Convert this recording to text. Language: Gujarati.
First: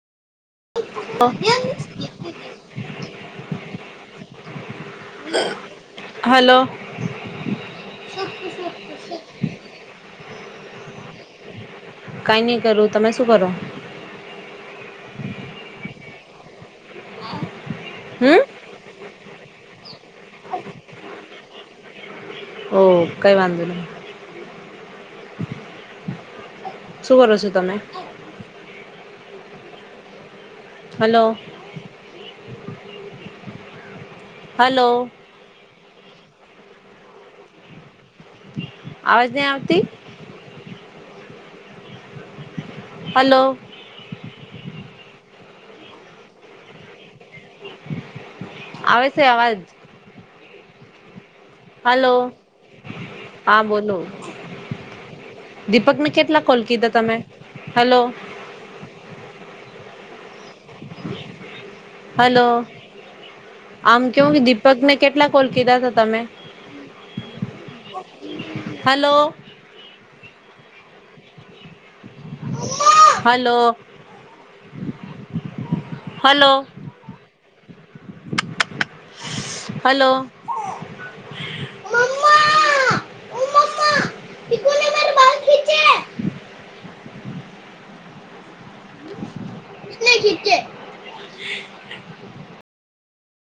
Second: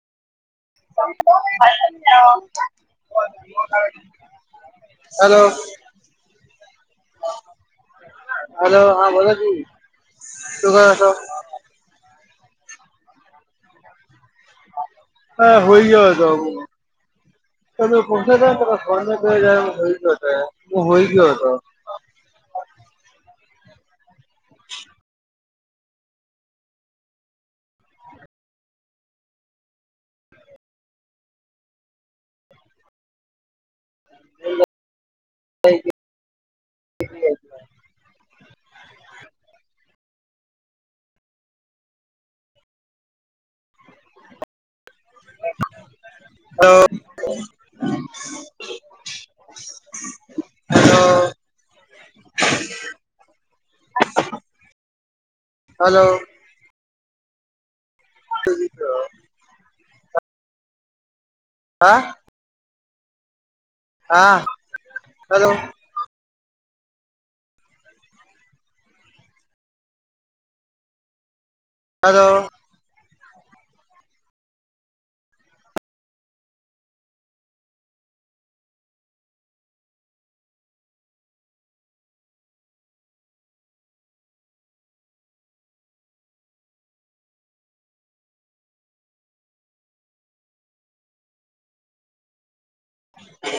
[unintelligible] Hello hello. હલો. હા બોલો જી, શું કરો છો? કઈ નઈ કરું. તમે શું કરો? હા હુય ગયો તો હું. તમે કોણ શા હમ [unintelligible] ઈ [unintelligible] ગયો હતો હું હોઈ ગયો હતો. હ કઈ વાંધો નહી. શું કરો છો તમે? હલો. હલો. [unintelligible] અવાજ નઈ આવતી. હલો. [unintelligible] [inaudible] આવે છે અવાજ. હલો હલો હા બોલો. હલો દીપકને કેટલા કોલ કીધા તમે. હેલો. [unintelligible] હા. હલો. આમ કેવું હા કે દીપક ને કેટલા કોલ હલો કીધા? તમે. Hello. Hello. Hello hello. Hello. [unintelligible] [unintelligible] [inaudible]